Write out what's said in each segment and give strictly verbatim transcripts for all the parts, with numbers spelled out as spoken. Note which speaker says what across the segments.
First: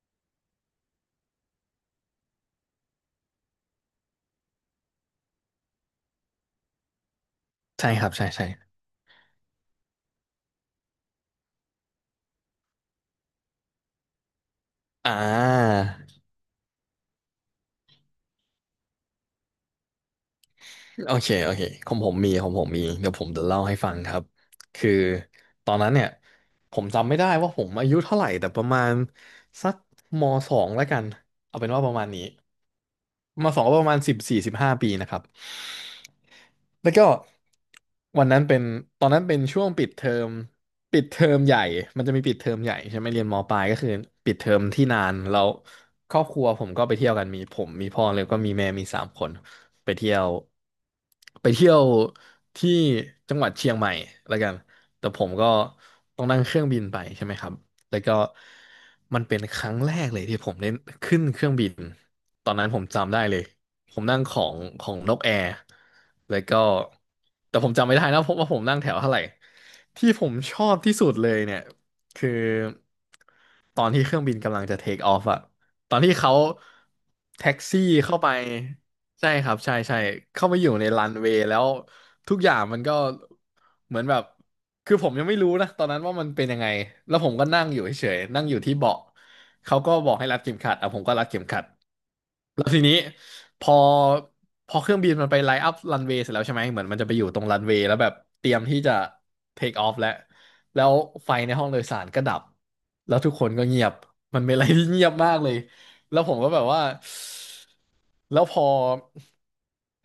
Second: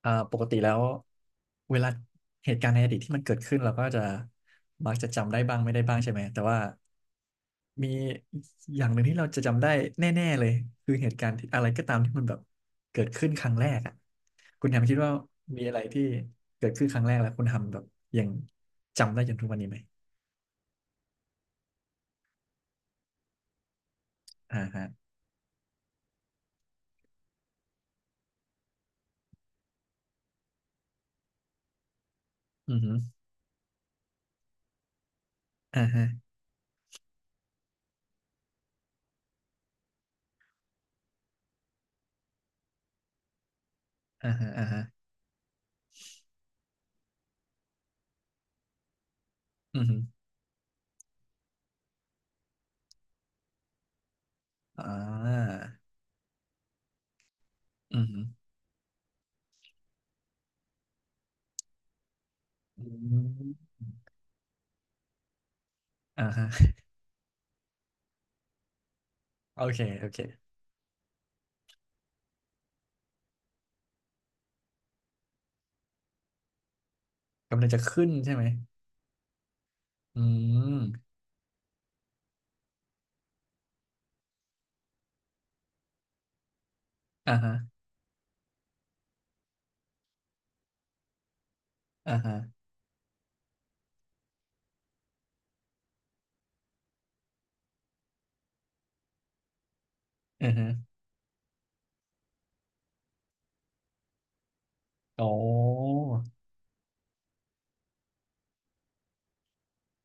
Speaker 1: เอ่อปกติแล้วเวลาเหตุการณ์ในอดีตที่มันเกิดขึ้นเราก็จะมักจะจำได้บ้างไม่ได้บ้างใช่ไหมแต่ว่ามี
Speaker 2: ใช่ครับใช่ใช่
Speaker 1: อย่างหนึ่งที่เราจะจำได้แน่ๆเลยคือเหตุการณ์ที่อะไรก็ตามที่มันแบบเกิดขึ้นครั้งแรกอ่ะคุณแฮมคิดว่า
Speaker 2: อ่
Speaker 1: มีอะไร
Speaker 2: า
Speaker 1: ที่เกิดขึ้นครั้งแรกแล้วคุณทำแบบยังจำได้จนทุกวันนี้ไหม
Speaker 2: โอเคโอเคของผมมีของผมมีเดี๋ยวผมจะเล่าให้ฟังครับ
Speaker 1: อ่าฮะ
Speaker 2: คือตอนนั้นเนี่ยผมจำไม่ได้ว่าผมอายุเท่าไหร่แต่ประมาณสักมสองแล้วกันเอาเป็นว่าประมาณนี้
Speaker 1: อือฮึ
Speaker 2: มสองก็ประมาณสิบสี่สิบห้าปีนะครับ
Speaker 1: อ่าฮะ
Speaker 2: แล้วก็วันนั้นเป็นตอนนั้นเป็นช่วงปิดเทอมปิดเทอมใหญ่มันจะมีปิดเทอมใหญ่ใช่ไหมเรียนมปลายก็คือ
Speaker 1: อ่า
Speaker 2: ปิดเท
Speaker 1: ฮะ
Speaker 2: อม
Speaker 1: อ่าฮะ
Speaker 2: ที่นานแล้วครอบครัวผมก็ไปเที่ยวกันมีผมมีพ่อแล้วก็มีแม่มีสามคน
Speaker 1: อือ
Speaker 2: ไป
Speaker 1: ฮึ
Speaker 2: เที่ยวไปเที่ยวที่จังหวัดเชียงใหม่แล้วกัน
Speaker 1: อ่
Speaker 2: แต่ผมก็
Speaker 1: า
Speaker 2: ต้องนั่งเครื่องบินไปใช่ไหมครับ
Speaker 1: อื
Speaker 2: แล้ว
Speaker 1: อ
Speaker 2: ก็
Speaker 1: ฮึ
Speaker 2: มันเป็นครั้งแรกเลยที่ผมได้ขึ้นเครื่องบิน ตอนนั้นผ
Speaker 1: อื
Speaker 2: มจำได้เลย
Speaker 1: ม
Speaker 2: ผมนั่งของของนกแอร์
Speaker 1: อ่า
Speaker 2: แล้วก็
Speaker 1: ฮะ
Speaker 2: แต่ผมจำไม่ได้นะเพราะว่าผมนั่งแถวเท่าไหร่
Speaker 1: โอเคโอ
Speaker 2: ที่ผม
Speaker 1: เค
Speaker 2: ชอบที่สุดเลยเนี่ยคือตอนที่เครื่องบินกำลังจะเทคออฟอะตอนที่เขาแท็ก
Speaker 1: กำลังจะ
Speaker 2: ซี่
Speaker 1: ขึ้น
Speaker 2: เข้าไป
Speaker 1: ใช่ไหม
Speaker 2: ใช่ครับใช่ใช่
Speaker 1: อื
Speaker 2: เข้าไปอยู่ในรั
Speaker 1: ม
Speaker 2: นเวย์แล้วทุกอย่างมันก็เหมือนแบบคือผมยังไม่รู้นะตอนนั้นว่ามันเป็นยังไงแล้วผ
Speaker 1: อ่า
Speaker 2: มก็
Speaker 1: ฮะ
Speaker 2: นั่งอยู่เฉยๆนั่งอยู่ที่เบาะเขาก็บอกให้รัดเข็มขัดอ่ะผมก็รัดเข็มขัด
Speaker 1: อ่าฮะ
Speaker 2: แล้วทีนี้พอพอเครื่องบินมันไปไลน์อัพรันเวย์เสร็จแล้วใช่ไหมเหมือนมันจะไปอยู่ตรงรันเวย์แล้วแบบเตรียมที่จะเทคออฟแล้ว
Speaker 1: อือฮะ
Speaker 2: แล้วไฟในห้องโดยสารก็ดับแล้วทุกคนก็เงียบมันเป็นอะไรที่เงียบ
Speaker 1: โอ
Speaker 2: มากเลย
Speaker 1: ้
Speaker 2: แล้วผมก็แบบว่า แล้วพอ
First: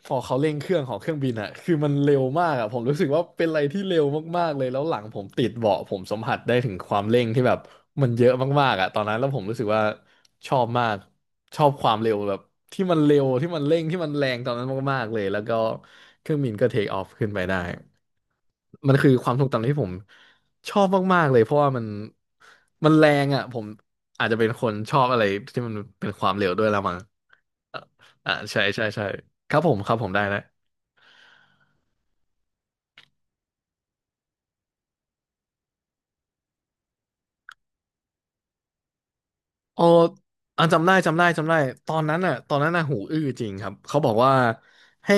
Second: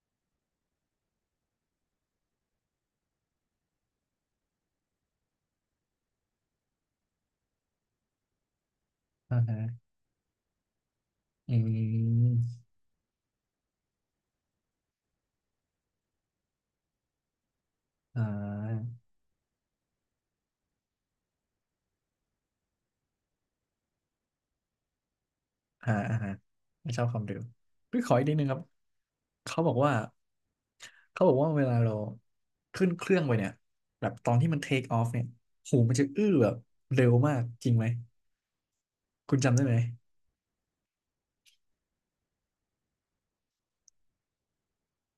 Speaker 2: พอเขาเร่งเครื่องของเครื่องบินอะคือมันเร็วมากอะผมรู้สึกว่าเป็นอะไรที่เร็วมากๆเลยแล้วหลังผมติดเบาะผมสัมผัสได้ถึงความเร่งที่แบบมันเยอะมากๆอะตอนนั้นแล้ว
Speaker 1: อ่า
Speaker 2: ผมรู้
Speaker 1: ฮะ
Speaker 2: สึกว่าชอบมาก
Speaker 1: อื
Speaker 2: ชอบความเร็วแบบ
Speaker 1: ม
Speaker 2: ที่มันเร็วที่มันเร่งที่มันแรงตอนนั้นมากๆเลยแล้วก็เครื่องบินก็เทคออฟขึ้นไปได้
Speaker 1: อ่า
Speaker 2: มันคือความทรงจำที่ผม ชอบมากๆเลยเพราะว่ามันมันแรงอ่ะผมอาจจะเป็นคนชอบอะไรที่มัน
Speaker 1: อ่า
Speaker 2: เป็น
Speaker 1: อ่า
Speaker 2: ควา
Speaker 1: ฮะ
Speaker 2: มเร็วด้วยละ
Speaker 1: ไม่
Speaker 2: มั้ง
Speaker 1: ชอบความเร็ว
Speaker 2: อ่ะ
Speaker 1: พี่ขออีก
Speaker 2: อ่า
Speaker 1: นิดนึงครั
Speaker 2: ใช่
Speaker 1: บ
Speaker 2: ใช่ใช่ครั
Speaker 1: เขา
Speaker 2: บ
Speaker 1: บ
Speaker 2: ผ
Speaker 1: อก
Speaker 2: มค
Speaker 1: ว่า
Speaker 2: รับผมได้แล้ว
Speaker 1: เขาบอกว่าเวลาเราขึ้นเครื่องไปเนี่ยแบบตอนที่มันเทคออฟเนี่ยหูมันจะอื้อแบบเร็วมากจริงไหม คุณจำได้ไหม
Speaker 2: เอออ่ะจำได้จำได้จำได้ตอนนั้นอ่ะตอนนั้นน่ะหูอื้อจริงครับเขาบอกว่าให้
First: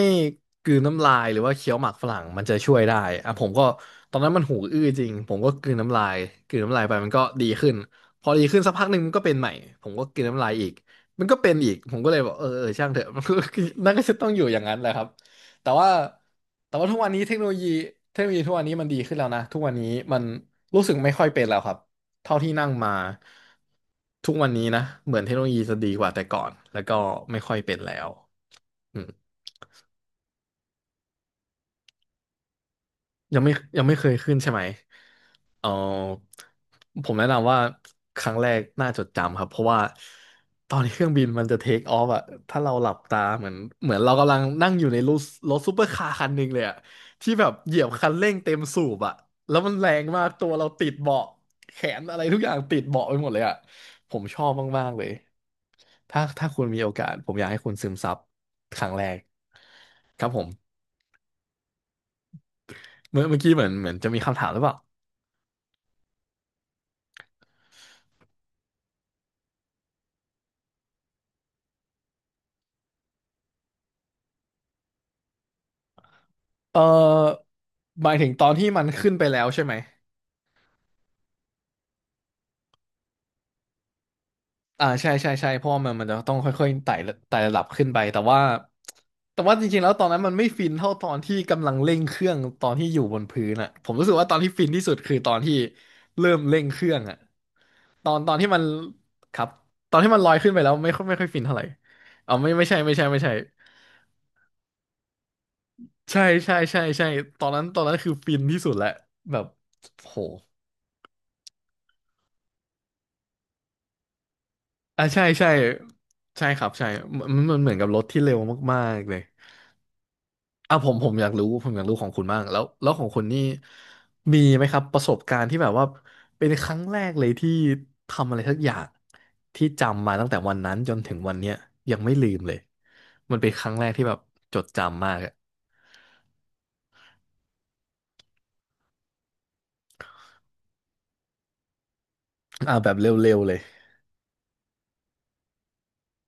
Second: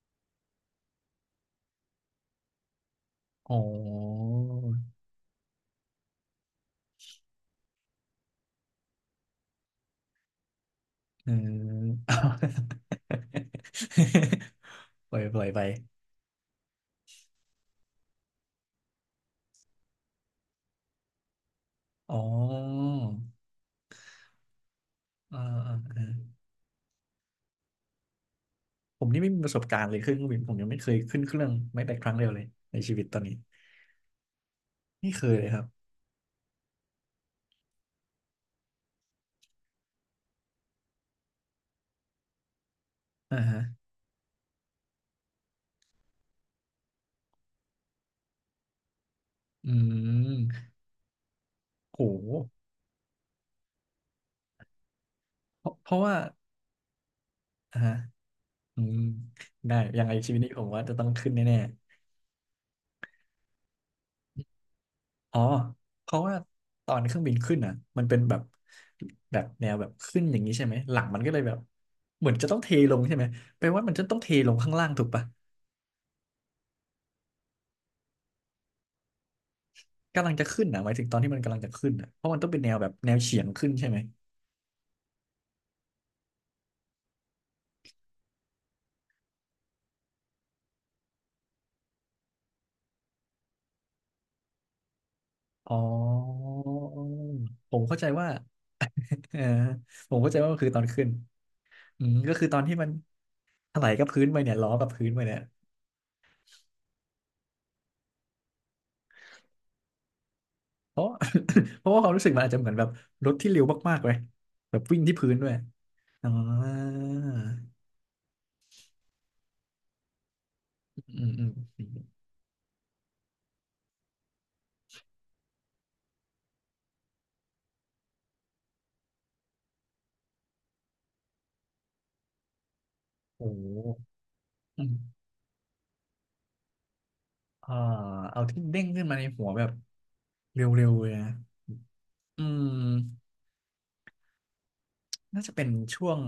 Speaker 2: กลืนน้ำลายหรือว่าเคี้ยวหมากฝรั่งมันจะช่วยได้อ่ะผม
Speaker 1: อ๋
Speaker 2: ก็ตอน
Speaker 1: อ
Speaker 2: นั้นมันหูอื้อจริงผมก็กลืนน้ำลายกลืนน้ำลายไปมันก็ดีขึ้นพอดีขึ้นสักพักหนึ่งมันก็เป็นใหม่ผมก็กลืนน้ำลายอีกมั
Speaker 1: เ
Speaker 2: นก็เป็นอีกผ
Speaker 1: ออ
Speaker 2: มก็เลยบอกเออเออช่างเถอะ มันก็นั่นก็จะต้องอยู่อย่างนั้นแหละครับ
Speaker 1: ปล่อยปล่อยไป
Speaker 2: แต่ว่าแต่ว่าทุกวันนี้เทคโนโลยีเทคโนโลยีทุกวันนี้มันดีขึ้นแล้วนะทุกวันนี้มันรู้สึกไม่ค่อยเป็นแล้วครับ
Speaker 1: อ๋
Speaker 2: เท่าที่นั่งมา
Speaker 1: อ
Speaker 2: ทุกวันนี้นะเหมือนเทค
Speaker 1: อ่า
Speaker 2: โนโลยี
Speaker 1: อ่า
Speaker 2: จะดี
Speaker 1: อ่า
Speaker 2: กว่าแต่ก่อนแล้วก็ไม่ค่อยเป็นแล้วอื
Speaker 1: ผม
Speaker 2: ม
Speaker 1: นี่ไม่มีประสบการณ์เลยขึ้นเครื่องบินผมยังไม่เคยขึ้นเครื่องไม่แต่ครั้งเดียวเลยในชีวิตตอนนี้
Speaker 2: ยังไม่ยังไม่เคยขึ้นใช่ไหม
Speaker 1: ไม่เคยเลยครั
Speaker 2: เอ
Speaker 1: บ
Speaker 2: อผมแนะนำว่าครั้งแรกน่าจดจำครับเพราะว่าตอนที่เครื่องบินมันจะเทคออฟอะถ้าเราหลับตา
Speaker 1: อ่า
Speaker 2: เหมือน
Speaker 1: ฮะ
Speaker 2: เหมือนเรากำลังนั่งอยู่ในรถรถซูเปอร์คาร์คันหนึ่งเลยอะที่แบบเหยียบคันเร่งเต็มสูบอะแล้ว
Speaker 1: อื
Speaker 2: มันแรงมากตัวเรา
Speaker 1: ม
Speaker 2: ติดเบาะแข
Speaker 1: โ
Speaker 2: นอะไรทุกอ
Speaker 1: ห
Speaker 2: ย่างติดเบาะไปหมดเลยอะผมชอบมากๆเลย
Speaker 1: เพราะเพราะว่า
Speaker 2: ถ้าถ้าคุณมีโอกาสผมอยากให้คุณ
Speaker 1: อ่า
Speaker 2: ซึ
Speaker 1: ฮะ
Speaker 2: มซับค
Speaker 1: อื
Speaker 2: รั้ง
Speaker 1: ม
Speaker 2: แรก
Speaker 1: ได้ยังไง
Speaker 2: ครับ
Speaker 1: ชีวิ
Speaker 2: ผ
Speaker 1: ต
Speaker 2: ม
Speaker 1: นี้ผมว่าจะต้องขึ้นแน่
Speaker 2: เมื่อเมื่อกี้เหมือนเหมือนจะมีคำถามหรือเปล่า
Speaker 1: ๆอ๋อเพราะว่าตอนเครื่องบินขึ้นอ่ะมันเป็นแบบแบบแนวแบบขึ้นอย่างนี้ใช่ไหมหลังมันก็เลยแบบเหมือนจะต้องเทลงใช่ไหมแปลว่ามันจะต้องเทลงข้างล่างถูกปะ
Speaker 2: เออหมายถึงตอนที่มันขึ้นไปแล้วใช่ไหม
Speaker 1: กำลังจะขึ้นอ่ะหมายถึงตอนที่มันกำลังจะขึ้นอ่ะเพราะมันต้องเป็นแนวแบบแนวเฉียงขึ้นใช่ไหม
Speaker 2: อ่าใช่ใช่ใช่เพราะว่ามันมันจะต้องค่อยๆไต่ระไต่ระดับขึ้นไปแต่ว่าแต่ว่าจริงๆแล้วตอนนั้นมันไม่ฟินเท่าตอนที่กำลังเร่งเครื่องตอนที่อยู่บนพื้นอ่ะผมรู้สึกว่าตอนที่ฟินที่สุดคือตอนที่
Speaker 1: อ๋อ
Speaker 2: เริ่มเร่งเครื่องอ่ะ
Speaker 1: ผมเข้าใจ
Speaker 2: ตอน
Speaker 1: ว่า
Speaker 2: ตอนที่มัน
Speaker 1: เอ
Speaker 2: ค
Speaker 1: อ
Speaker 2: รับตอนที่
Speaker 1: ผม
Speaker 2: มันล
Speaker 1: เข้า
Speaker 2: อ
Speaker 1: ใจ
Speaker 2: ย
Speaker 1: ว่า
Speaker 2: ขึ้น
Speaker 1: มั
Speaker 2: ไป
Speaker 1: นคื
Speaker 2: แล้
Speaker 1: อ
Speaker 2: ว
Speaker 1: ตอน
Speaker 2: ไม่ค่
Speaker 1: ขึ้
Speaker 2: อย
Speaker 1: น
Speaker 2: ไม่ค่อยฟินเท่าไหร่
Speaker 1: อืม
Speaker 2: อ๋
Speaker 1: ก็
Speaker 2: อ
Speaker 1: คือ
Speaker 2: ไม่
Speaker 1: ตอน
Speaker 2: ไม่
Speaker 1: ที่
Speaker 2: ใช่
Speaker 1: มัน
Speaker 2: ไม่ใช่ไม่ใช่
Speaker 1: ถลายกับพื้นไปเนี่ยล้อกับพื้นไปเนี่ย
Speaker 2: ใช่ใช่ใช่ใช่ตอนนั้นตอนนั้นคือฟินที่สุดแหละแบบโห
Speaker 1: เพราะ เพราะว่าความรู้สึกมันอาจจะเหมือนแบบรถที่เร็วมากๆเลยแบบวิ่ง
Speaker 2: อ่ะ
Speaker 1: ที่
Speaker 2: ใช่
Speaker 1: พื้นด้
Speaker 2: ใช่
Speaker 1: วยอ๋อ
Speaker 2: ใช่ครับใช่มันมันเหมือนกับรถที่เร็วมากๆเลยอ่ะผม
Speaker 1: อื
Speaker 2: ผมอ
Speaker 1: ม
Speaker 2: ยาก
Speaker 1: อื
Speaker 2: รู้
Speaker 1: ม
Speaker 2: ผมอ
Speaker 1: อื
Speaker 2: ยาก
Speaker 1: ม
Speaker 2: รู้ของคุณบ้างแล้วแล้วของคุณนี่มีไหมครับประสบการณ์ที่แบบว่าเป็นครั้งแรกเลยที่ทำอะไรสักอย่างที่จำมาตั้งแต่วันนั้นจนถึงวันเนี้ยยังไม่ลืมเลยมันเป็
Speaker 1: โอ้
Speaker 2: น
Speaker 1: โห
Speaker 2: ครั้งแรกที่แบบจด
Speaker 1: อืม
Speaker 2: จำมากอะ
Speaker 1: อ่าเอาที่เด้งขึ้นมาในหัวแบบเร็วๆเลยนะอื
Speaker 2: อ่ะแบบเร
Speaker 1: ม
Speaker 2: ็วๆเลย
Speaker 1: น่าจะเป็นช่วง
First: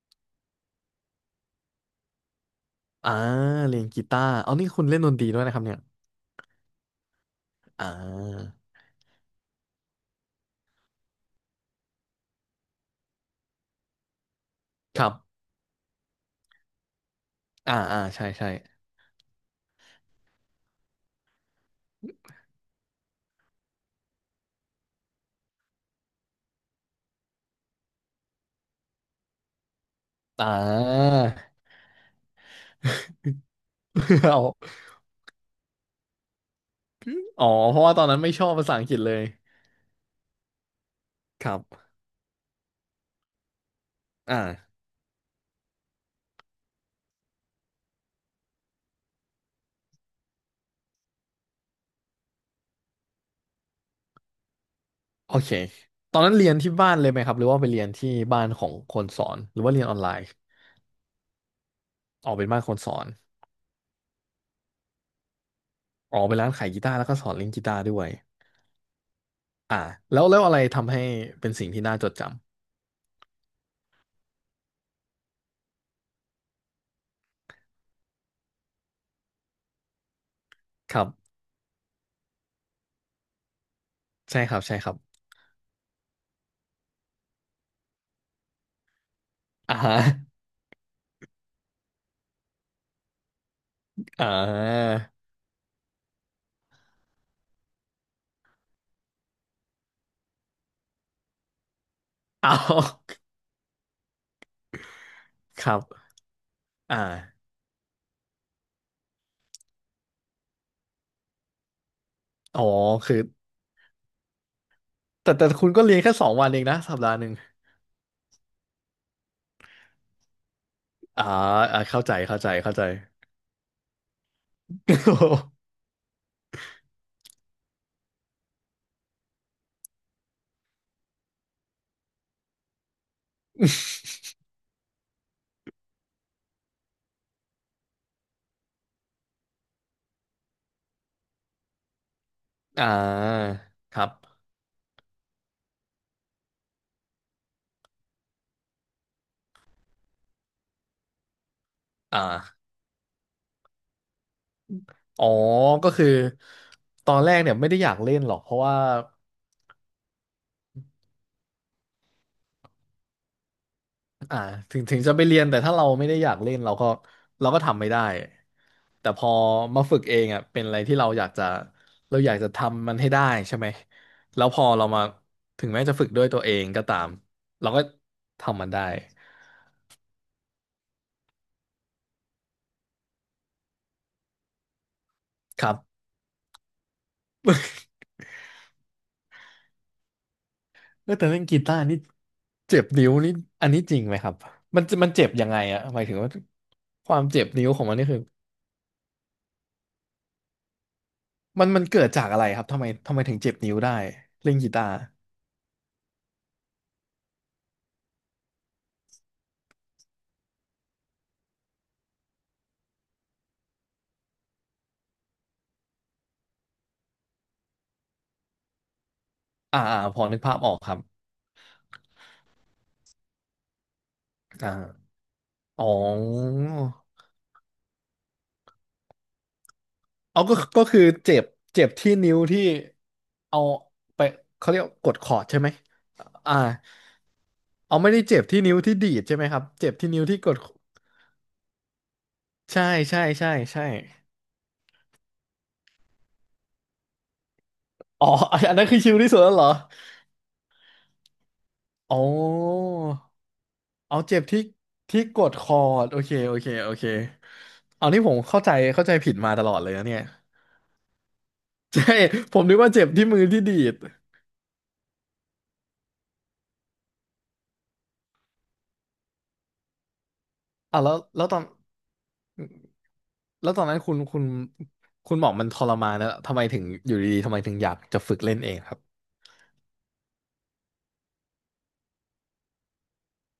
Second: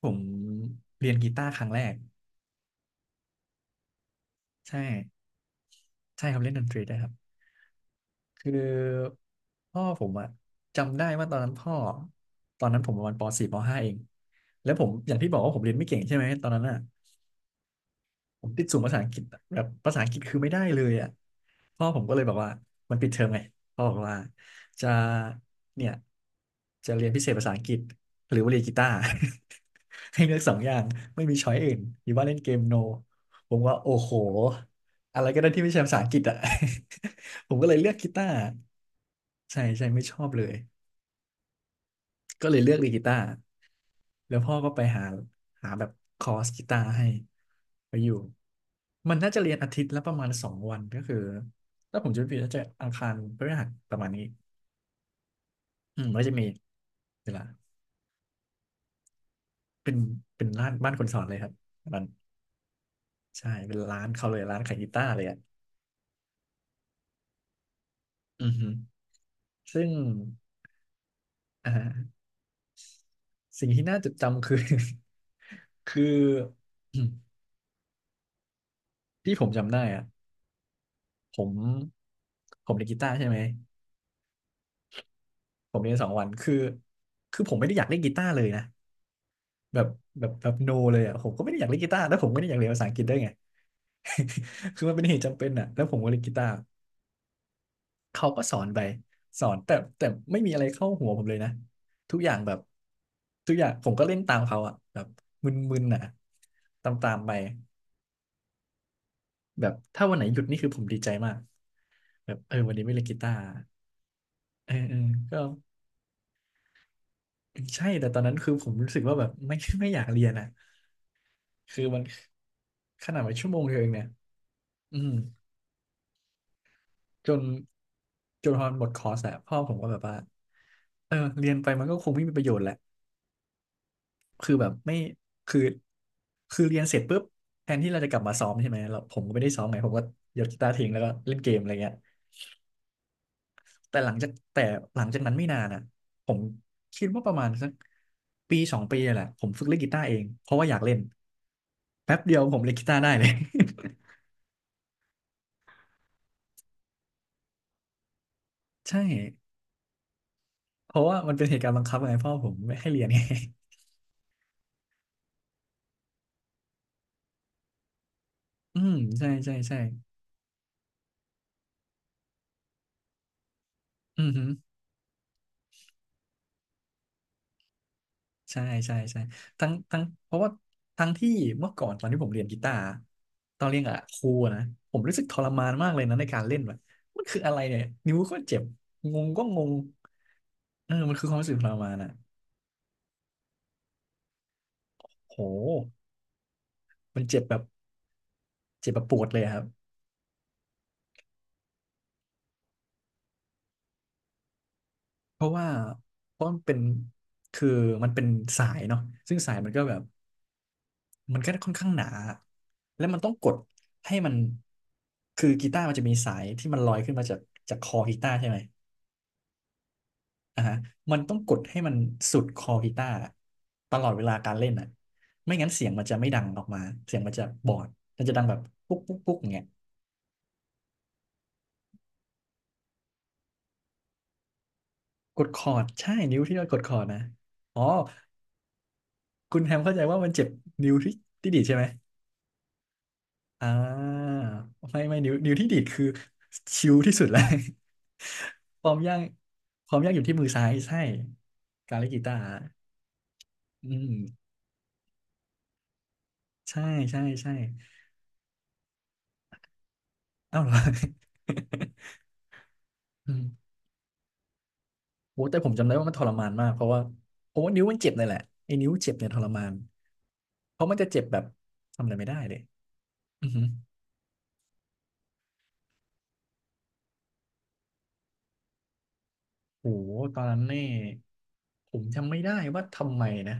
Speaker 1: ผมเรียนกีตาร์ครั้งแรก
Speaker 2: อ่าเรียนกีตาร์เอานี่คุ
Speaker 1: ใช่
Speaker 2: ณเล่นดนตรีด้วยนะครับเนี่ย
Speaker 1: ใช่ครับเล่นดนตรีได้ครับ
Speaker 2: อ่
Speaker 1: คื
Speaker 2: า
Speaker 1: อพ่อผมอะจำได้ว่าตอนนั้นพ่อตอนนั้นผมประมาณป .สี่ ป .ห้า เองแล้วผม
Speaker 2: ค
Speaker 1: อ
Speaker 2: รั
Speaker 1: ย่างที่บ
Speaker 2: บ
Speaker 1: อกว่าผมเรียนไม่เก่งใช่ไหมตอนนั้นอะ
Speaker 2: อ่าอ่าใช่
Speaker 1: ผ
Speaker 2: ใช่
Speaker 1: มติดสูงภาษาอังกฤษอะแบบภาษาอังกฤษคือไม่ได้เลยอ่ะพ่อผมก็เลยแบบว่ามันปิดเทอมไงพ่อบอกว่าจะเนี่ยจะเรียนพิเศษภาษาอังกฤษหรือว่าเรียนกีตาร์ ให้เลือก
Speaker 2: อ่า
Speaker 1: สองอย่างไม่มีช้อยอื่ นหรือว่าเล่นเกมโนผมว่าโอ้โห
Speaker 2: เอา
Speaker 1: อะไรก็ได้ที่ไม่ใช่ภาษาอังกฤษอ่ะ
Speaker 2: อ๋อ
Speaker 1: ผมก็เล
Speaker 2: เพ
Speaker 1: ย
Speaker 2: ราะ
Speaker 1: เลือ
Speaker 2: ว่า
Speaker 1: ก
Speaker 2: ตอน
Speaker 1: กี
Speaker 2: นั้น
Speaker 1: ตา
Speaker 2: ไม่
Speaker 1: ร์
Speaker 2: ชอบภาษาอังกฤษเลย
Speaker 1: ใช่ใช่ไม่ชอบเลย
Speaker 2: ครับ
Speaker 1: ก็เลยเลือกดีดกีตาร์แล้วพ่อก็
Speaker 2: อ่า
Speaker 1: ไปหาหาแบบคอร์สกีตาร์ให้ไปอยู่ มันน่าจะเรียนอาทิตย์ละประมาณสองวันก็คือถ้าผมจะไม่ผิดน่าจะอังคารพฤหัสประมาณนี้
Speaker 2: โอเค
Speaker 1: อืม
Speaker 2: ต
Speaker 1: มั
Speaker 2: อ
Speaker 1: น
Speaker 2: น
Speaker 1: ก็
Speaker 2: นั้
Speaker 1: จะ
Speaker 2: น
Speaker 1: มี
Speaker 2: เรียนที่บ้านเลยไหม
Speaker 1: เว
Speaker 2: ครับห
Speaker 1: ลา
Speaker 2: รือว่าไปเรียนที่บ้านของคนสอนหรือว่าเรียน
Speaker 1: เป็
Speaker 2: อ
Speaker 1: น
Speaker 2: อนไลน์
Speaker 1: เป็นร้านบ้านคนสอนเลยครับ มัน
Speaker 2: ออกเป็นบ้านคนสอน
Speaker 1: ใช่เป็นร้านเขาเลยร้านขายกีตาร์เลยอ่ะ
Speaker 2: ออกเป็นร้านขายกีตาร์แล้วก็สอนเล่นกีตาร์ด้วย
Speaker 1: อือฮึ
Speaker 2: อ่า
Speaker 1: ซึ่ง
Speaker 2: แล้วแล้วอะไรทำให้เป็น
Speaker 1: อ
Speaker 2: สิ่งที่น่าจด
Speaker 1: ่า
Speaker 2: จ
Speaker 1: สิ่งที่น่าจดจำคือ คือ ที่ผมจำได้อ่ะ
Speaker 2: ำครับ
Speaker 1: ผมผมเล่นกีตาร์ใช่ไหม
Speaker 2: ใช่ครับใช่ครับ
Speaker 1: ผมเรียนสองวันคือ คือผมไม่ได้อยากเล่นกีตาร์เลยนะ
Speaker 2: อ่า
Speaker 1: แบบ
Speaker 2: ฮะ
Speaker 1: แบบแบบโนเลยอ่ะผมก็ไม่ได้อยากเล่นกีตาร์แล้วผมก็ไม่ได้อยากเรียนภาษาอังกฤษด้วยไง
Speaker 2: อ่า
Speaker 1: คือมันเป็นเหตุจำเป็นอ่ะแล้วผมก็เล่นกีตาร์เขาก็สอนไปสอนแต่แต่ไม่มีอะไรเข้าหัวผมเลยนะทุกอย่าง
Speaker 2: เอ
Speaker 1: แบบ
Speaker 2: า
Speaker 1: ทุกอย่างผมก็เล่นตามเขาอ่ะแบบม
Speaker 2: ค
Speaker 1: ึ
Speaker 2: รับ
Speaker 1: นๆอ่ะต
Speaker 2: อ่า
Speaker 1: ามๆไปแบบถ้าวันไหนหยุดนี่คือผมดีใจมากแบบเออ
Speaker 2: อ๋อ
Speaker 1: วันนี้ไม่เล่น
Speaker 2: คื
Speaker 1: กี
Speaker 2: อ
Speaker 1: ตาร์เออเออ
Speaker 2: แต่
Speaker 1: ก็
Speaker 2: แต่คุณก็เรียนแค่สองวันเองนะสัปดาห์หนึ่ง
Speaker 1: ใช่แต่ตอนนั้นคือผมรู้สึกว่าแบบไม่ ไม่อยากเรียนอ่ะ
Speaker 2: อ่าอ่า
Speaker 1: คือมั
Speaker 2: เข้า
Speaker 1: น
Speaker 2: ใจเข้าใจเข้าใจ
Speaker 1: ขนาดว่าชั่วโมงเดียวเองเนี่ยอืม จนจนพอมันหมดคอร์สอะพ่อผมก็แบบว่าเออเรียนไปมันก็คงไม่มีประโยชน์แหละคือแบบไม่คือคือเรียนเสร็จปุ๊บแทนที่เราจะกลับมาซ้อมใช่ไหมเราผมก็ไม่ได้ซ้อมไงผมก็ยกกีตาร์ทิ้งแล้วก็เล่นเกมอะไรเงี้ย
Speaker 2: อ่าค
Speaker 1: แต่
Speaker 2: รั
Speaker 1: หลั
Speaker 2: บ
Speaker 1: งจากแต่หลังจากนั้นไม่นานอะผมคิดว่าประมาณสักปีสองปีเนี่ยแหละผมฝึกเล่นกีตาร์เองเพราะว่าอยากเล่นแป๊
Speaker 2: อ่
Speaker 1: บเดียวผม
Speaker 2: า
Speaker 1: เล่นกีตาร์ได้เลย
Speaker 2: อ๋อก็คือตอนแรกเนี่ยไม่ได้อยากเล่นหรอกเพราะว่า
Speaker 1: ใช่ เพราะว่ามันเป็นเหตุการณ์บังคับไงพ่อผมไม่ให้เรียนไง
Speaker 2: อ่าถึงถึงจะไปเรียนแต่ถ้าเราไม่ได้อยากเล่นเราก็เราก็ทำไม่ได้
Speaker 1: อืม
Speaker 2: แต่พ
Speaker 1: ใช่
Speaker 2: อ
Speaker 1: ใช่ใช่
Speaker 2: มาฝึกเองอ่ะเป็นอะไรที่เราอยากจะเราอยากจะทำมันให้ได้ใช่ไหม
Speaker 1: อือ
Speaker 2: แล้
Speaker 1: หื
Speaker 2: ว
Speaker 1: อ
Speaker 2: พอเรามาถึงแม้จะฝึกด้วยตัวเองก็ตามเราก็
Speaker 1: ใช่
Speaker 2: ทำมันได้
Speaker 1: ใช่ใช่ทั้งทั้งเพราะว่าทั้งที่เมื่อก่อนตอนที่ผมเรียนกีตาร์ตอนเรียนกับครูอนะผมรู้สึกทร
Speaker 2: ค
Speaker 1: มาน
Speaker 2: รั
Speaker 1: มากเลย
Speaker 2: บ
Speaker 1: นะในการเล่นแบบมันคืออะไรเนี่ยนิ้วก็เจ็บงงก็งงเออ
Speaker 2: เอ
Speaker 1: มั
Speaker 2: อ
Speaker 1: นคือ
Speaker 2: แต่
Speaker 1: ความ
Speaker 2: เล่น
Speaker 1: รู้สึ
Speaker 2: กี
Speaker 1: กทร
Speaker 2: ตาร์
Speaker 1: มาน
Speaker 2: นี่
Speaker 1: อ่ะ
Speaker 2: เจ็บนิ้วนี่อันนี้จริงไหมครับมันจะมันเจ็บ
Speaker 1: โ
Speaker 2: ยังไงอ่ะ
Speaker 1: ห
Speaker 2: หมายถึงว่าควา
Speaker 1: มั
Speaker 2: ม
Speaker 1: นเจ็
Speaker 2: เจ็
Speaker 1: บ
Speaker 2: บ
Speaker 1: แบบ
Speaker 2: นิ้วของมันนี่คือ
Speaker 1: เจ็บแบบปวดเลยอะครับ
Speaker 2: มันมันเกิดจากอะไรครับทำไมทำไมถึงเจ็บนิ้วได้เล่นกีตาร์
Speaker 1: เพราะว่าเพราะมันเป็นคือมันเป็นสายเนาะซึ่งสายมันก็แบบ มันก็ค่อนข้างหนา แล้วมันต้องกดให้มันคือกีตาร์มันจะมีสายที่มันลอยขึ้นมาจากจากคอกีตาร์ใช่ไหม
Speaker 2: อ่าอ่าพอนึกภาพ
Speaker 1: อ่า
Speaker 2: ออ
Speaker 1: ฮะ
Speaker 2: กครับ
Speaker 1: มันต้องกดให้มันสุดคอกีตาร์ตลอดเวลาการเล่นอ่ะ
Speaker 2: อ่า
Speaker 1: ไม่งั้น
Speaker 2: อ๋
Speaker 1: เสี
Speaker 2: อ
Speaker 1: ยงมันจะไม่ดังออกมาเสียงมันจะบอด มันจะดังแบบปุ๊กปุ๊กปุ๊กอย่างเงี้ย
Speaker 2: เอาก็ก็คือเจ็บเจ็บที่นิ้วที่เอาไปเขาเรียกกดคอ
Speaker 1: ก
Speaker 2: ร์ด
Speaker 1: ด
Speaker 2: ใช่
Speaker 1: ค
Speaker 2: ไหม
Speaker 1: อร์ด ใช่ นิ้ว
Speaker 2: อ่า
Speaker 1: ที่เรากดคอร์ดนะอ๋อ
Speaker 2: เอาไม่ได้เจ็บที่นิ้วที่ดีดใช่ไหมค
Speaker 1: คุ
Speaker 2: รั
Speaker 1: ณ
Speaker 2: บ
Speaker 1: แฮม
Speaker 2: เจ็บ
Speaker 1: เข้าใจ
Speaker 2: ที่
Speaker 1: ว่า
Speaker 2: นิ้ว
Speaker 1: มัน
Speaker 2: ที่
Speaker 1: เจ็บ
Speaker 2: กด
Speaker 1: นิ้วที่ที่ดีดใช่ไหม
Speaker 2: ใช่ใช่ใช่
Speaker 1: อ่
Speaker 2: ใช่
Speaker 1: าไม่ไม่นิ้วนิ้วที่ดีดคือชิลที่สุดแล้ว
Speaker 2: อ๋ออันอัน
Speaker 1: ค
Speaker 2: นั้น
Speaker 1: วา
Speaker 2: คื
Speaker 1: ม
Speaker 2: อชิ
Speaker 1: ยา
Speaker 2: ล
Speaker 1: ก
Speaker 2: ที่สุดแล้วเหรอ
Speaker 1: ความยากอยู่ที่มือซ้ายใช่การเล่นกี
Speaker 2: อ๋อ
Speaker 1: ตาร์อื
Speaker 2: เอาเจ็บ
Speaker 1: ม
Speaker 2: ที่ที่กดคอร์ดโอเคโอเค
Speaker 1: ใช่
Speaker 2: โอเค
Speaker 1: ใช่ใช่
Speaker 2: เอานี่ผมเข้าใจเข้าใจผิดมาตลอดเลยนะเนี่ย
Speaker 1: เอ้าเหรอ
Speaker 2: ใช่ผมนึกว่าเจ็บ ที่
Speaker 1: อื
Speaker 2: มือ
Speaker 1: ม
Speaker 2: ที่ดีด
Speaker 1: โอ้แต่ผมจำได้ว่ามันทรมานมากเพราะว่าเพราะว่านิ้วมันเจ็บเลยแหละไอ้นิ้วเจ็บเนี่ยทรมานเพราะมัน
Speaker 2: อ่ะ
Speaker 1: จะ
Speaker 2: แล้ว
Speaker 1: เจ็บแบ
Speaker 2: แล้
Speaker 1: บ
Speaker 2: วตอน
Speaker 1: ทำอะไรไม่ได้เลยอือหือ
Speaker 2: แล้วตอนนั้นคุณคุณคุณบอกมันทรมานนะทำไมถึงอยู่ดีๆทำไมถึงอยากจะฝึกเล่นเองครับ
Speaker 1: โหตอนนั้นนี่ผมจำไม่ได้ว่าทำไมนะ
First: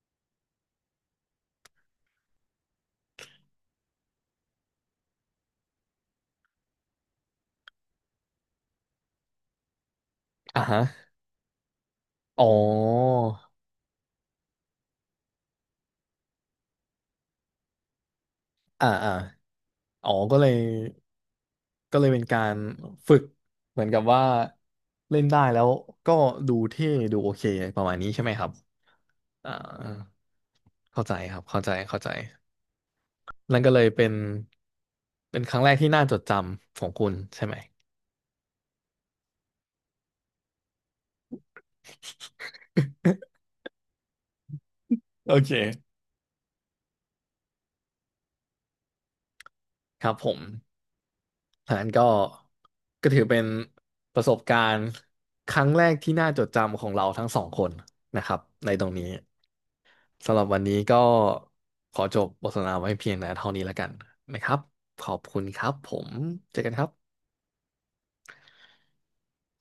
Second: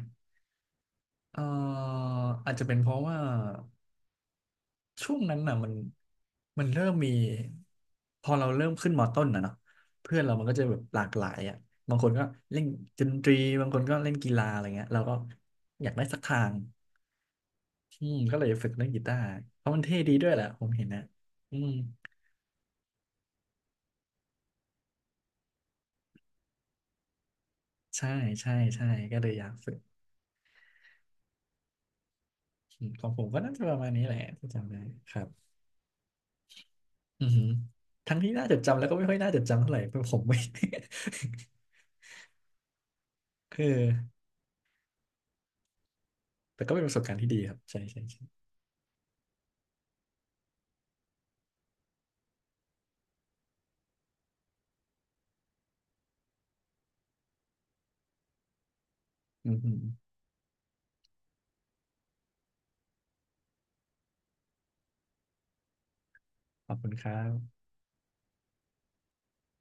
Speaker 1: เอ่ออาจจะเป็นเพราะว่า ช่วงนั้นน่ะมันมันเริ่มมีพอเราเริ่มขึ้นมต้นนะเนาะเพื่อนเรามันก็
Speaker 2: อ่า
Speaker 1: จะแบ
Speaker 2: ฮะ
Speaker 1: บหลากหลายอ่ะบางคนก็
Speaker 2: อ๋อ
Speaker 1: เล่นดนตรีบางคนก็เล่นกีฬาอะไรเงี้ยเราก็อยากได้สักทางอืมก็เลยฝึกเล่
Speaker 2: อ่า
Speaker 1: นกี
Speaker 2: อ่า
Speaker 1: ตาร์เพราะมันเท่
Speaker 2: อ๋อ
Speaker 1: ดีด้วย
Speaker 2: ก็
Speaker 1: แห
Speaker 2: เล
Speaker 1: ละ
Speaker 2: ย
Speaker 1: ผมเห็นนะอืม
Speaker 2: ก็เลยเป็นการฝึกเหมือนกับว่าเล่นได้แล้วก็ดูเท่ดูโอเคประมาณ
Speaker 1: ใช่
Speaker 2: นี้ใช่ไหมครั
Speaker 1: ใช่
Speaker 2: บ
Speaker 1: ใช่ก็เลยอยา
Speaker 2: อ่า
Speaker 1: กฝึก
Speaker 2: เข้าใจครับเข้าใจเข้าใจ
Speaker 1: อืมของผมก็น่า
Speaker 2: นั่
Speaker 1: จะ
Speaker 2: น
Speaker 1: ป
Speaker 2: ก็
Speaker 1: ระ
Speaker 2: เลย
Speaker 1: มาณนี้
Speaker 2: เป็
Speaker 1: แห
Speaker 2: น
Speaker 1: ละที่จำได้ครับ
Speaker 2: เป็นครั้งแรกที่น่าจดจำของคุณ
Speaker 1: อือหื
Speaker 2: ใช่
Speaker 1: อ
Speaker 2: ไหม
Speaker 1: ทั้งที่น่าจดจำแล้วก็ไม่ค่อยน่าจดจำเท่าไหร่เพราะผมไม่ คือ
Speaker 2: โอเค
Speaker 1: แต่ก็เป็นประสบการณ์ที่ดีครับใช่ใช่ใช่
Speaker 2: ครับผมอันนั้นก็ก็ถือเป็นประสบการณ์ครั้งแรกที่น่าจดจำของเราทั้งสองคนนะครับในตรงนี้
Speaker 1: อือหือ
Speaker 2: สำหรับวันนี้ก็ขอจบบทสนทนาไว้เพียงแต่เท่านี้แล้วกันนะครับขอบคุณครับผมเจอ
Speaker 1: ข
Speaker 2: กั
Speaker 1: อ
Speaker 2: น
Speaker 1: บ
Speaker 2: ครั
Speaker 1: คุณค
Speaker 2: บ
Speaker 1: รับ